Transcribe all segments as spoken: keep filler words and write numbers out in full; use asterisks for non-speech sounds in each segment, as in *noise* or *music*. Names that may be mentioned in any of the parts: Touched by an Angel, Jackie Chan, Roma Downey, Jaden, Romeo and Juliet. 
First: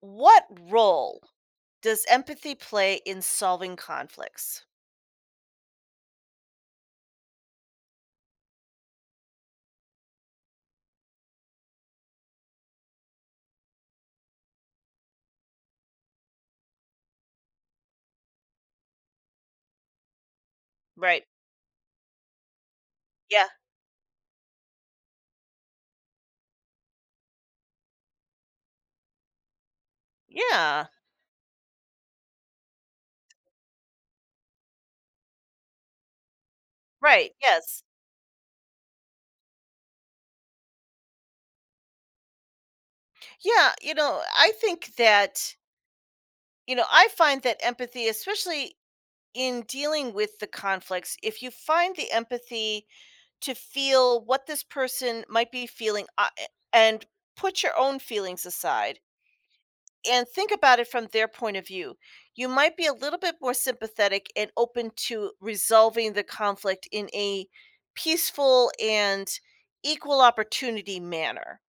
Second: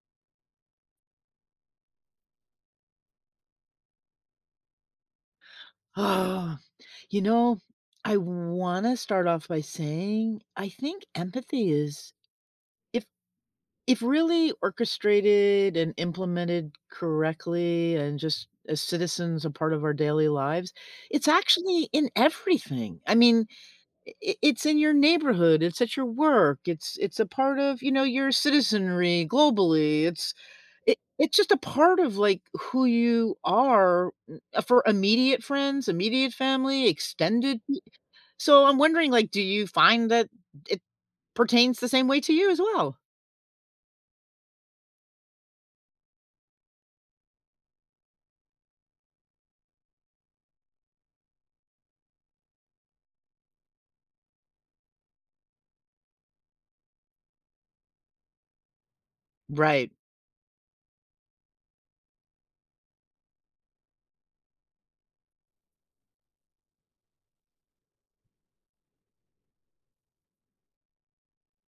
What role does empathy play in solving conflicts? Oh, you know, I want to start off by saying I think empathy is if if really orchestrated and implemented correctly and just as citizens a part of our daily lives, Right. it's actually in everything. I Yeah. mean, i- it's in your neighborhood, it's at your work, it's it's a part of, you know, your citizenry globally. It's Yeah. it, it's just a part of like who you are uh, for immediate friends, immediate family, Right. extended Yes. so I'm wondering, like, do you find that it pertains the same way to you as well? Yeah. You know, I think that, you know, I find that empathy, especially in dealing with the conflicts, if you find the empathy to feel what this person might be feeling uh, eh, and put your own feelings aside Right. and think about it from their point of view. You might be a little bit more sympathetic and open to resolving the conflict in a peaceful and equal opportunity manner,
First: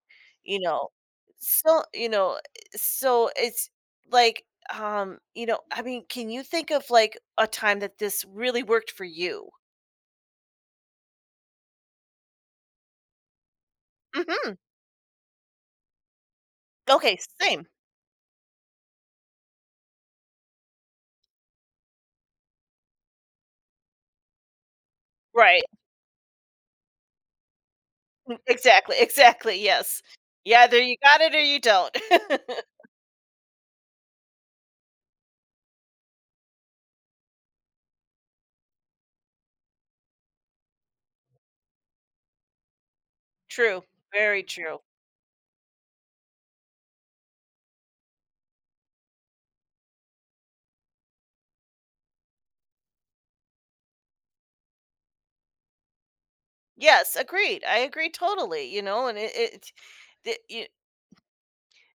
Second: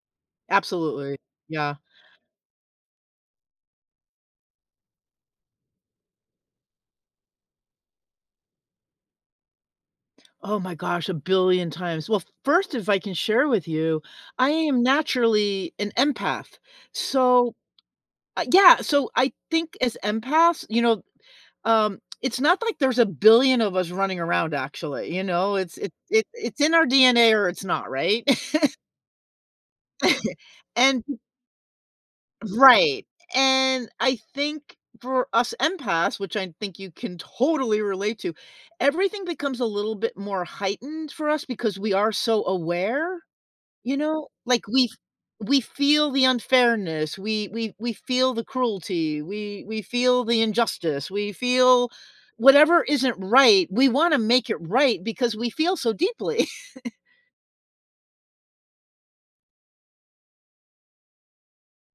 you know. Absolutely. Yeah. So, you know, so it's like, um, you know, I mean, can you think of like a time that this really worked for you? Oh my gosh, a billion times. Well, first, if I can share with you, I Mhm. am naturally an empath. Okay, So, same. uh, yeah, so I think as empaths, you know, um, it's not like there's a billion of us running around actually, you know, Right. it's it it it's in our D N A or it's not, right? Mm, *laughs* exactly. Exactly. Yes. *laughs* Yeah, either you And got it or you don't. *laughs* right, and I think for us empaths, which I think you can totally relate to, everything becomes a little bit more heightened for us because we are so aware, True. you know? Very Like, true. we we feel the unfairness, we we we feel the cruelty, we we feel the injustice, we feel whatever isn't right, we wanna make it right because we feel so deeply. Yes, agreed. I agree totally, you know, and it it the you,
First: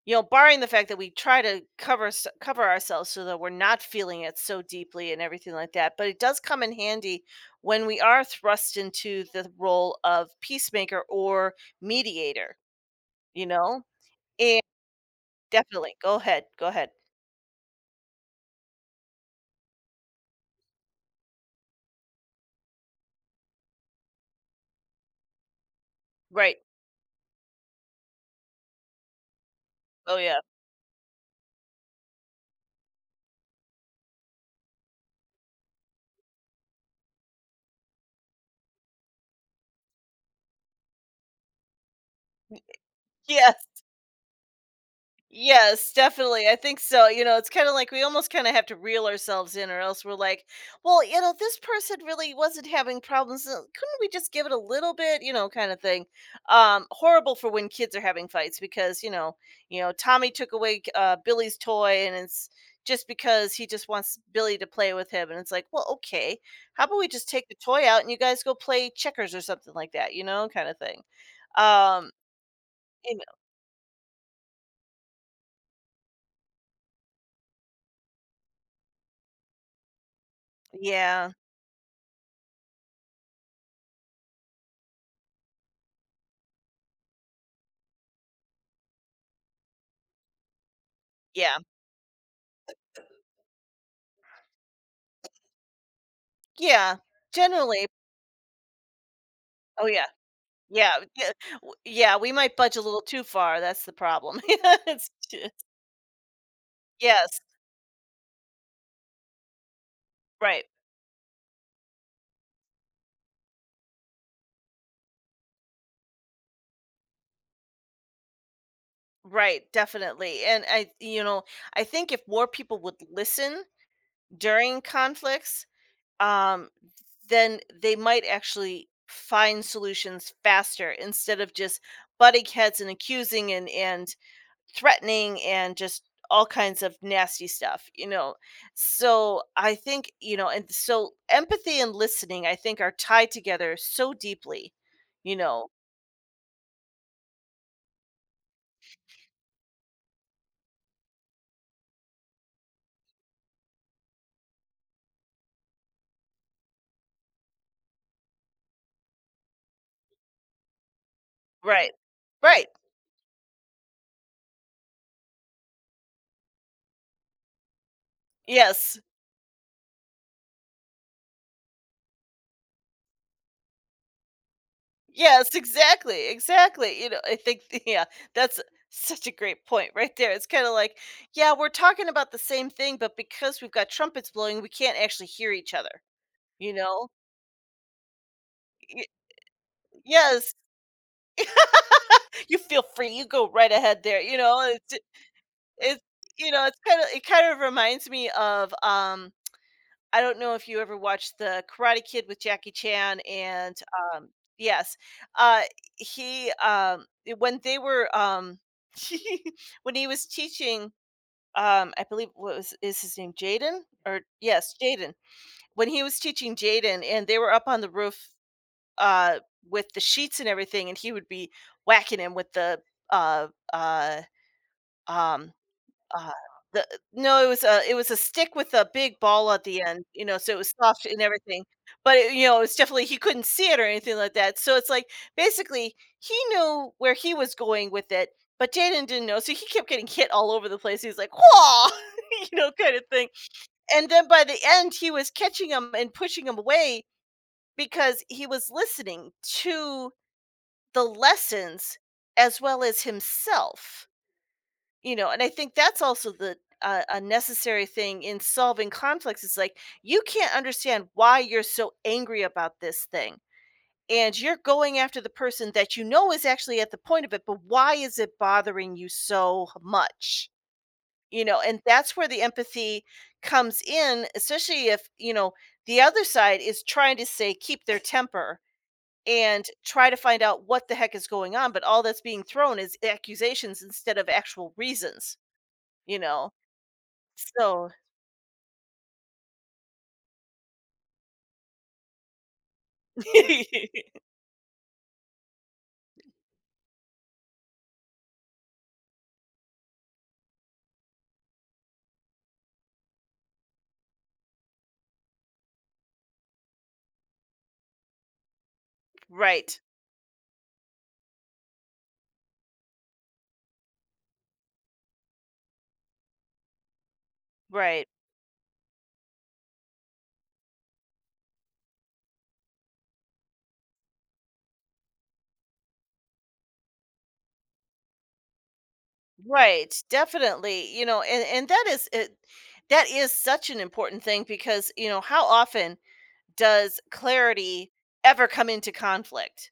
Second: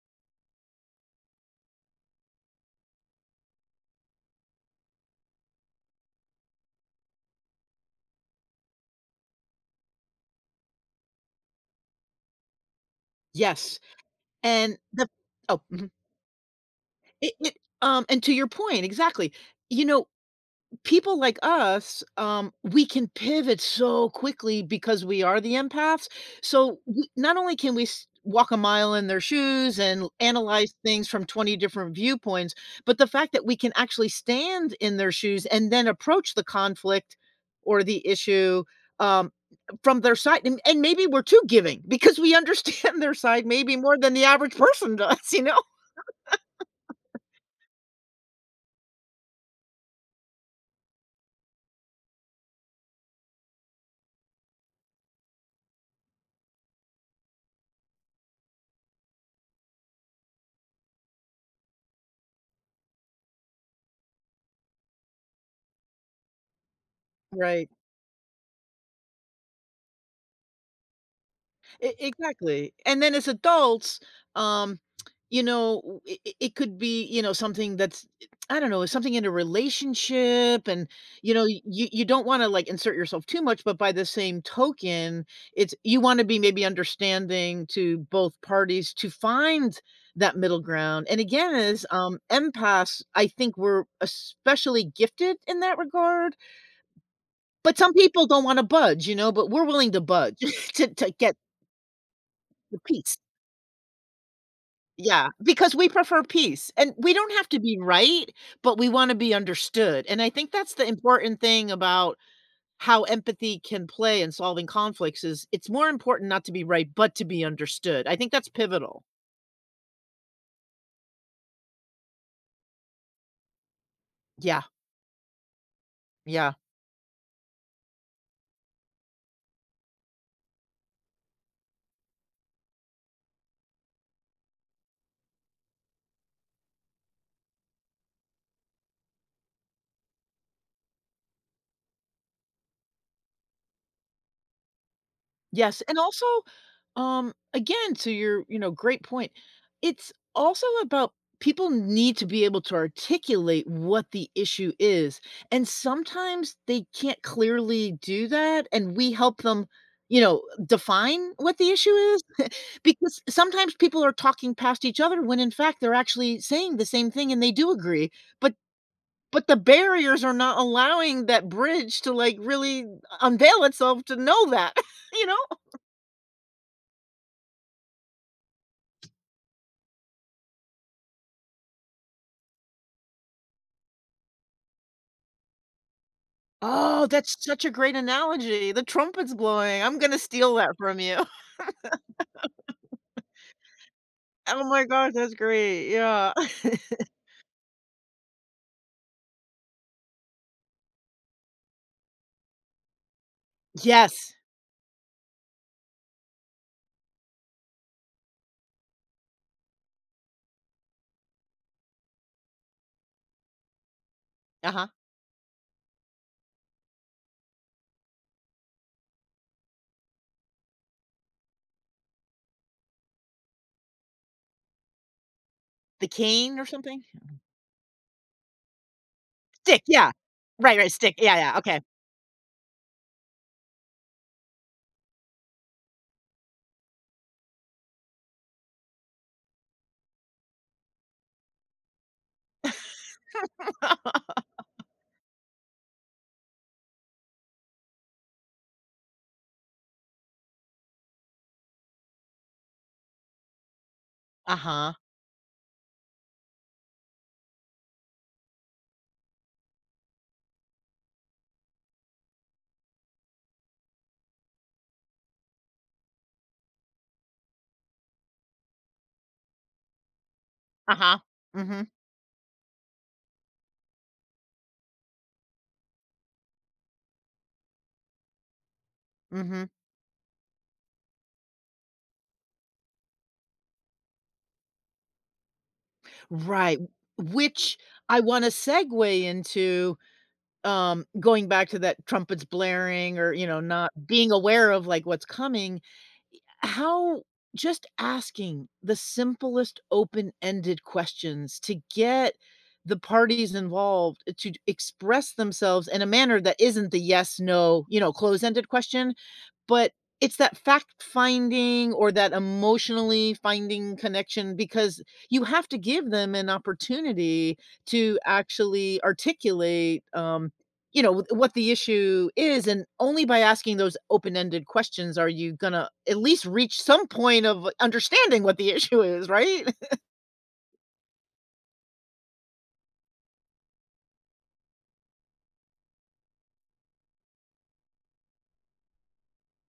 you know, barring the fact that we try to cover s- cover ourselves so that we're not feeling it so deeply and everything like that, but it does come in handy when we are thrust into the role of *laughs* peacemaker or mediator, you Yes, know? And and the oh, mhm. definitely. Go ahead. Go ahead. It it um, and to your point, exactly. You know, people like us, um, we can pivot so quickly because we are the empaths. Right. So we, not only can we s- walk a mile in their shoes and Oh yeah. analyze things from twenty different viewpoints, but the fact that we can actually stand in their shoes and then approach the conflict or the issue um, from their side. And, and maybe we're too giving because we understand *laughs* their *laughs* side Yeah. maybe more than the average person does, you know? Yes, definitely. I think so. You know, it's kind of like we almost kind of have to reel ourselves in, or else we're like, well, you know, this person really wasn't having problems, so couldn't we just give it a little bit, you know, kind of thing? Um, horrible for when kids are having fights because you know, you know, Tommy took away uh, Billy's toy, and it's just because he just wants Billy to play with him, and it's like, well, okay, how about we just take the Right. toy out and you guys go play checkers or something like that, you know, kind of thing. E Um, exactly, and you then know, as adults, um, you know, it it could be, you know, something that's I don't know, something in a relationship and, yeah, you know, you you don't wanna, like, insert yourself too much, but by the same token, it's you wanna be maybe understanding to both parties to find that middle ground, and again, yeah. as, um, empaths, I think we're especially gifted in that regard, Yeah, but generally some people don't wanna budge, you know, but we're oh, willing to yeah, budge *laughs* to yeah, to yeah, get w yeah, we might budge the a little peace. too far, that's the problem. *laughs* It's Yeah, just because we prefer peace, and we don't yes, have to be right, but we wanna be understood, and I think right, that's the important thing about how empathy can play in solving conflicts is it's more important not to be right, but to be understood. I think that's pivotal. right, definitely, and I you know, I think if more people would listen Yeah, during conflicts, yeah. um, then they might actually find solutions faster instead of just butting heads and accusing and and threatening and just all kinds of nasty stuff, you know. So I think, you know, and so empathy and listening, I think, are tied together so deeply, you know. Yes, and also Um, again, to your, you know, great point. It's also about people need to be able to articulate what the issue is. And sometimes they can't clearly do that. And we help them, you know, define what the issue Right. is. Right. *laughs* Because sometimes people are talking past each other when in fact they're actually saying the same thing and they do agree. But Yes. but the barriers are not allowing that bridge to like really unveil itself to know that, *laughs* you know? Yes, exactly. Exactly. You know, I think, *laughs* yeah, that's such a great point right there. It's kind of like, yeah, we're talking about the same thing, but because we've got trumpets blowing, we can't actually hear each other, you Oh, know? that's such a great analogy. The Y- trumpet's blowing. I'm gonna Yes. steal that from you. *laughs* *laughs* You feel free. You go right ahead there, you Oh know? my gosh, that's great. It's Yeah. you know, *laughs* it's kinda it kind of reminds me of, um I don't know if you ever watched The Karate Kid with Jackie Chan and, um Yes. yes, uh, he, um when they were, um *laughs* when he was teaching, um, I believe what was is his name Jaden? Or yes, Uh-huh. Jaden. When he was teaching Jaden and they were up on the roof, uh, with the sheets and everything, and he would be whacking him with the, uh, uh, um The uh, cane or the something? no, it was a it was a stick with a big ball at Stick, the end, yeah. you know, so it was Right, right, soft stick. and Yeah, yeah, everything, okay. but it you know, it's definitely he couldn't see it or anything like that, so it's like, basically, he knew where he was going with it, but Jaden didn't know, so he kept getting hit all over the place, he's like, "Whoa!" *laughs* you know, kinda thing, and then by the end, he was catching him and pushing him away because he was listening to the lessons as well as himself. Uh-huh. You know, and I think that's also the uh, a necessary thing in solving conflicts. It's like you can't understand why you're so angry about this thing. And you're going after the person that you know is actually at the point of it, but why is it bothering you so much? Uh-huh. You know, and Mhm, that's where the empathy comes in, especially if, you know, the other side is trying to say keep their temper mhm. and try to find out what the heck is going on, but all that's being thrown is accusations instead of actual reasons, you know. Right, which So I wanna segue into, um, going back to that trumpets blaring or, you know, not *laughs* being aware of, like, what's coming. How just asking the simplest open-ended questions to get the parties involved to d- express themselves in a manner that isn't the yes, no, you know, close-ended question, right, but it's that fact-finding or that emotionally finding connection because you have to give them an opportunity right, to actually articulate, um, you know, w what the issue is, and only by asking those open-ended questions are you gonna at least reach some point of understanding what the *laughs* issue is, right? right, *laughs* definitely, you know, and and that is it that is such an important thing because, you know, how often does clarity ever come into conflict?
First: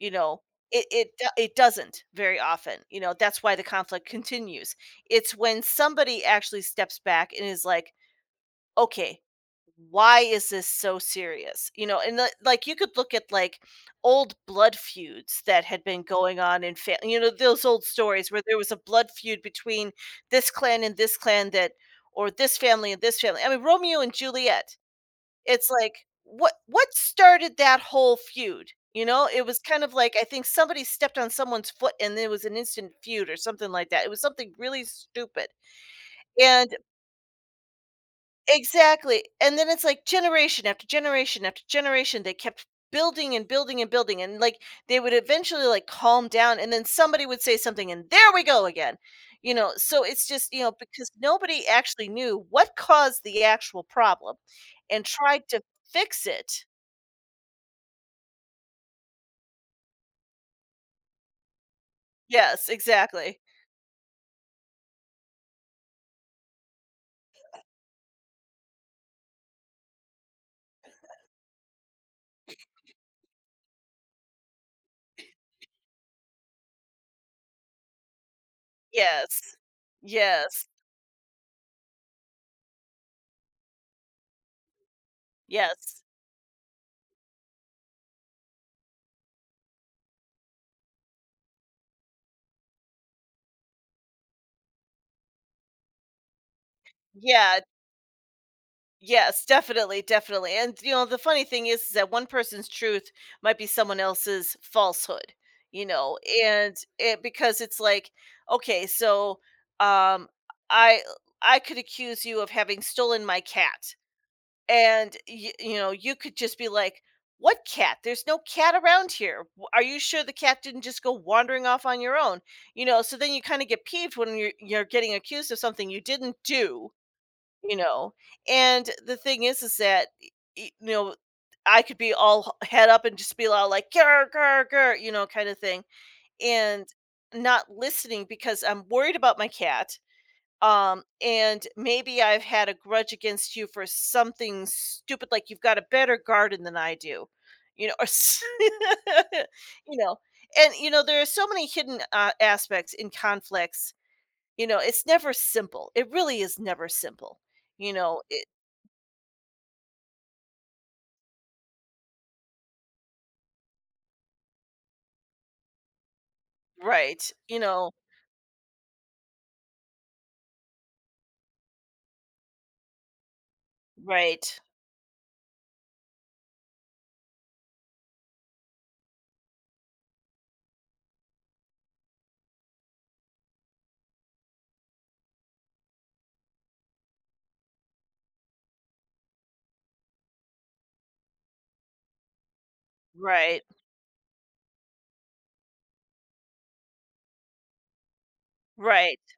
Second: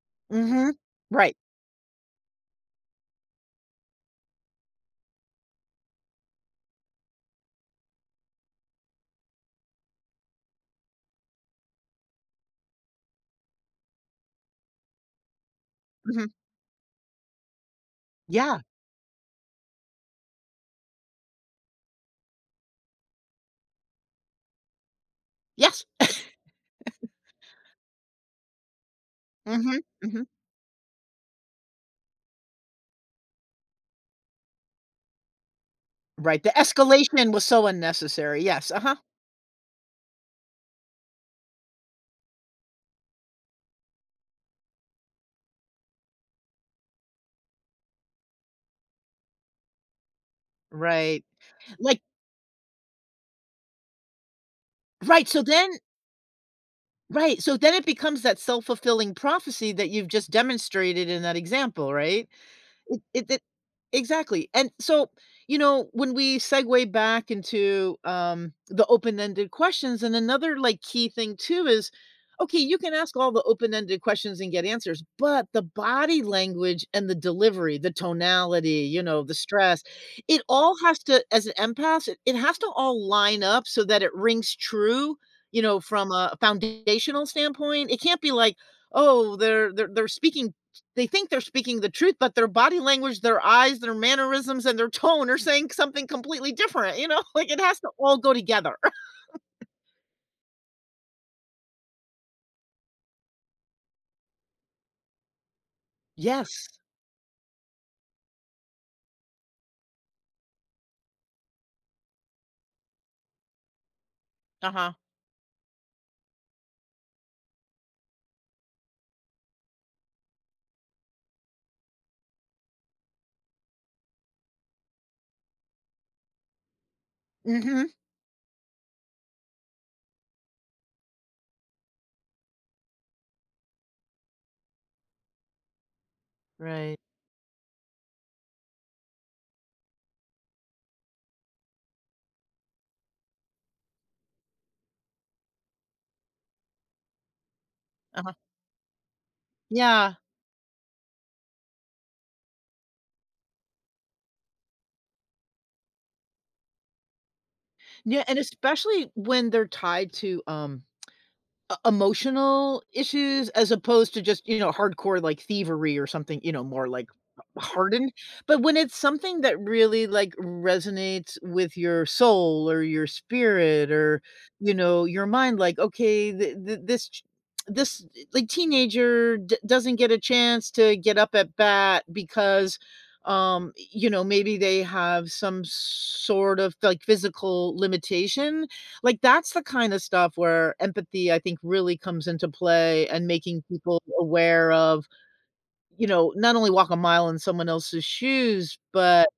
You know, Mhm. it it Right. do- it doesn't very often. You know, that's why the conflict continues. It's when somebody actually steps back and is like, okay, why is this so serious, you know? And li- like you could look at like old blood feuds that had been Mhm. going on in family. You know those old stories where there Yeah. was a blood feud between this clan and this clan that or this family and this family. I mean, Romeo and Juliet, it's Yes. like, *laughs* what what started that whole feud? You know, it was Mhm. kind of like I Mhm. think somebody stepped on someone's foot and there was an instant feud or something like that. It was something really stupid. Right, the And escalation was so unnecessary. Yes, uh-huh. exactly, and then it's like generation after generation after generation, they kept building and building and building, and, like, they would eventually, like, calm down, and then somebody would say something, and there we go again, you know? So it's just, you know, because Right. nobody Like actually knew what caused the actual problem and right, so tried to then fix it. right, so then it becomes that self-fulfilling prophecy that you've just demonstrated in that example, right? Yes, It it exactly. it exactly, and so, you know, when we segue back into, um, the open-ended questions, and another, like, key thing too is, okay, you can ask all the open-ended questions and get answers, but the body language and the delivery, the tonality, you know, the Yes. stress, it Yes. all has to as an empath, it it has to all line up so that it rings true, you know, Yes. from a foundational standpoint. It can't be like, "Oh, they're they're they're speaking they think they're speaking the truth, but their body language, their eyes, their mannerisms, and their tone are saying something completely different, you know? *laughs* Like, Yeah. it has to all go together. *laughs* Yes, definitely, definitely. And you know, the funny thing is, is that one person's truth might be someone else's falsehood, you know, Yes. and it because it's like, okay, so um I I could accuse you of having stolen my cat. Uh-huh. And y- you know, you could just be like, "What cat? There's no cat around here. W- Are you sure the cat didn't just go wandering off on your own?" You know, so then you kind of get peeved when you're you're getting accused of something you didn't do, you Mhm. know, and the thing is is that, y y you know, I could be all h head up and just be all like, "Grr, grr, grr," you know, kinda thing, and Right. not listening because I'm worried about my cat, um, and maybe I've had a grudge against you for something stupid, like you've got a better garden than I do, you know, or Uh-huh. s *laughs* you Yeah. know, and, you know, there are so many hidden, uh, aspects in conflicts, you know, it's never simple, it really is never simple, you know, Yeah, and especially when they're tied to, um E emotional issues as opposed to just, you know, hardcore, like, thievery or something, you know, more, like, right, you know hardened, but when it's something that really, like, resonates with your soul or your spirit or, right, you know, your mind, like, okay, th th this ch this, like, teenager d doesn't get a chance to get up at bat because, um, you know, maybe they have some sort of, like, physical limitation like, that's the kind of stuff where empathy, I think, really comes into play and making right, people aware of, you know, not only walk a mile in someone else's shoes, right, but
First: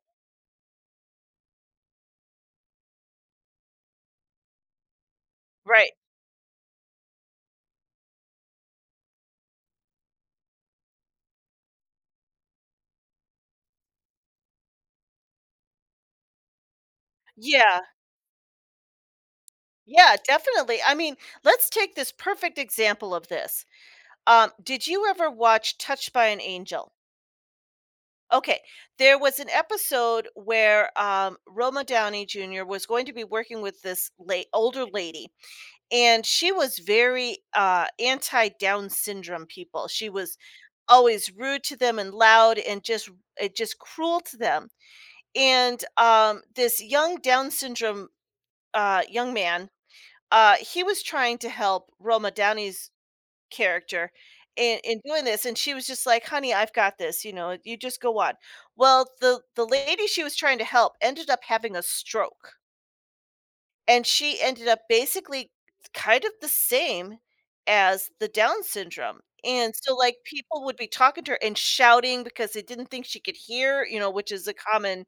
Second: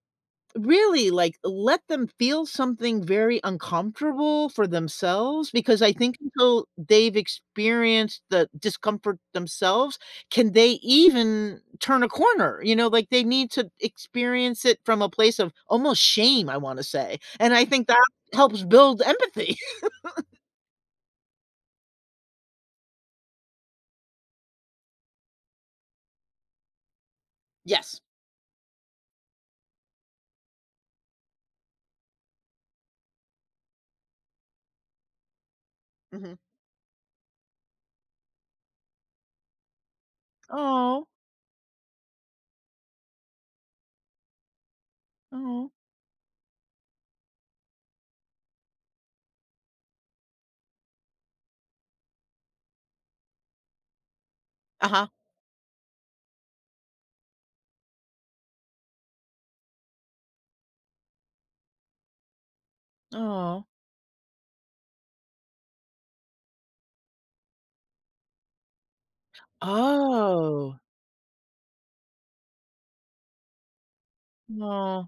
really, like, let them feel something very uncomfortable for themselves because right. I think until they've experienced the discomfort themselves, can they even turn a corner, you know, like, they need to experience it from a place of almost shame, I wanna say, and I Yeah, think that helps build empathy. *laughs* yeah, definitely. I mean, let's take this perfect example of this. Um, did you ever watch Touched by an Angel? Yes. Okay, there was an episode where, um, Roma Downey Junior was going to be working with this late older lady, and Mhm. she was very, uh, anti-Down syndrome people. She was Oh, always rude to them and loud and just, it just cruel to them. oh, And, um, this young Down syndrome, uh, young man, uh, he was trying to help Roma Downey's character in in uh-huh. doing this, and she was just like, "Honey, I've got this, you know, you just go on." Well, the the lady she was trying to help ended up having a stroke. Oh, And she ended up basically kind of the same as the Down syndrome, and so, like, people would oh, be talking to her and shouting because they didn't think she could hear, you know, which is a oh. common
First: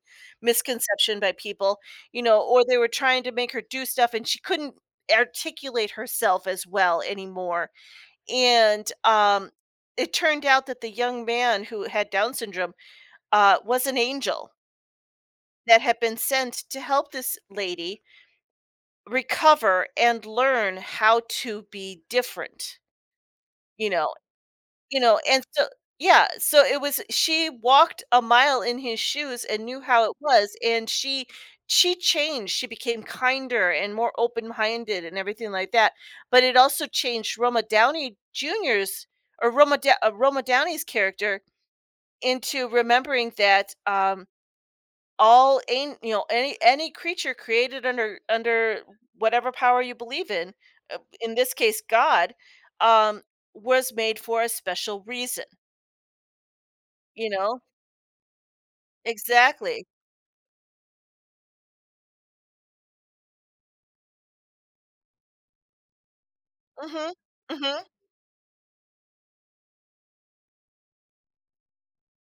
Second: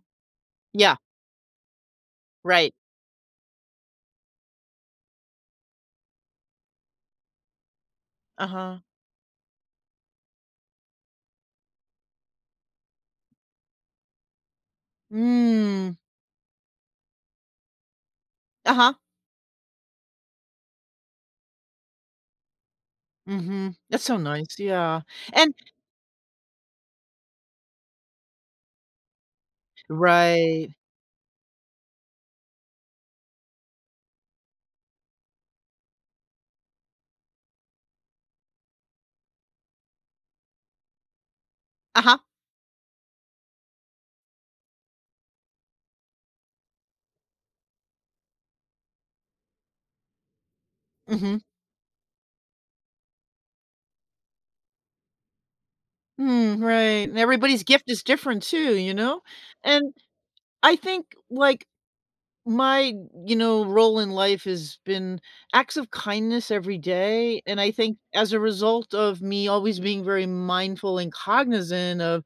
Yeah, misconception by people, you know, or right. they were trying to make her do stuff, and she couldn't articulate herself as well anymore, Uh-huh. and, um, it turned out that the young man who had Down syndrome, uh, was an angel that Mm. had been sent to help this lady Uh-huh. recover and learn how to be different, Mhm. you That's know, so nice. you Yeah. know, and And so yeah, so it was she walked a mile in his shoes and knew how it was, right. and she she changed, she became kinder and more open-minded and everything like that, but it also changed Roma Downey Junior's or Roma Da uh, Roma Downey's character Uh-huh. into remembering that, um all an you know, any any creature created under under whatever power you believe in, uh, in Mhm. this case God, um, was made for a special reason, Mm, right. And you know? everybody's gift is different too, you know? Exactly. And I think like my, you know, role in life has been acts of kindness every Mhm. day, and I Mhm. think as a result of me always being very mindful and cognizant of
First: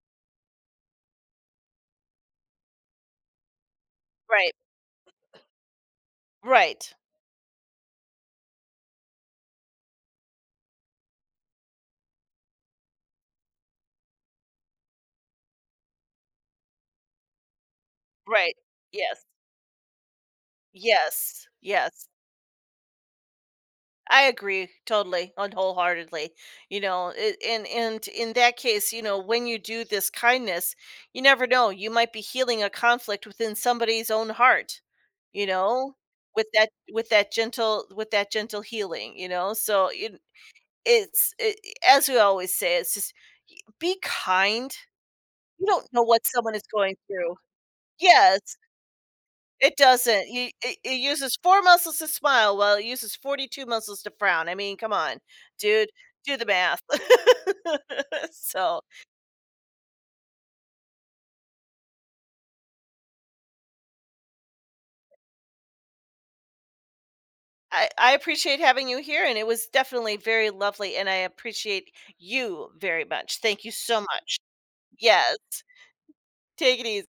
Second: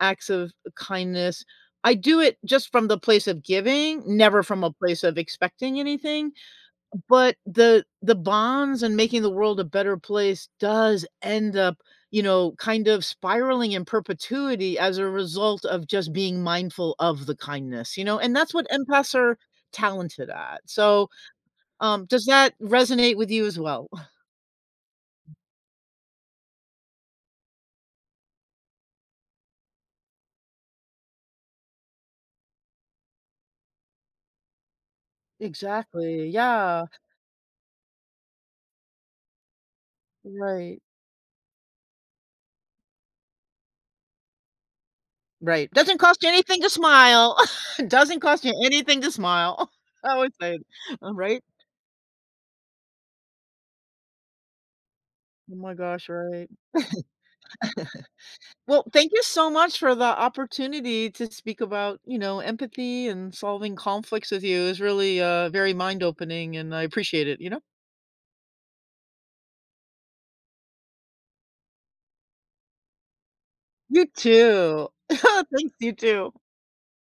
acts of kindness, I do it just from the place of giving, never Right. from a place of expecting anything. Right. But the the bonds and making the world a better place does end up, you know, kind of spiraling in perpetuity as a result of just being mindful of the kindness, you know, and that's Right. what empaths Yes. are talented at. So, Yes. um, Yes. does that resonate with you as well? *laughs* I agree totally and wholeheartedly. You know, it, and and in that case, you know, when you do this kindness, you never know. You might be healing a conflict within somebody's own heart. You know, Exactly. with that Yeah. with that gentle with that gentle healing. You know, so it, Right. it's it, as we always say, it's just y- be kind. You Right. don't Doesn't know cost what you someone anything is to going through. smile. *laughs* Doesn't Yes, cost you anything to smile. it *laughs* I doesn't. always You say, it it it, uh, uses right? four muscles to smile, while it uses forty-two muscles to frown. I mean, come on, Oh my dude, gosh, do the right. math. *laughs* So, Well, thank you so much for the opportunity to speak about, you know, empathy and solving conflicts with you. It was really uh, very mind opening and I appreciate it, you know? I I appreciate having you here, and it was definitely very lovely, and I appreciate you very much. Thank you so You much. too. *laughs* Yes. Thanks, you too. Take it easy.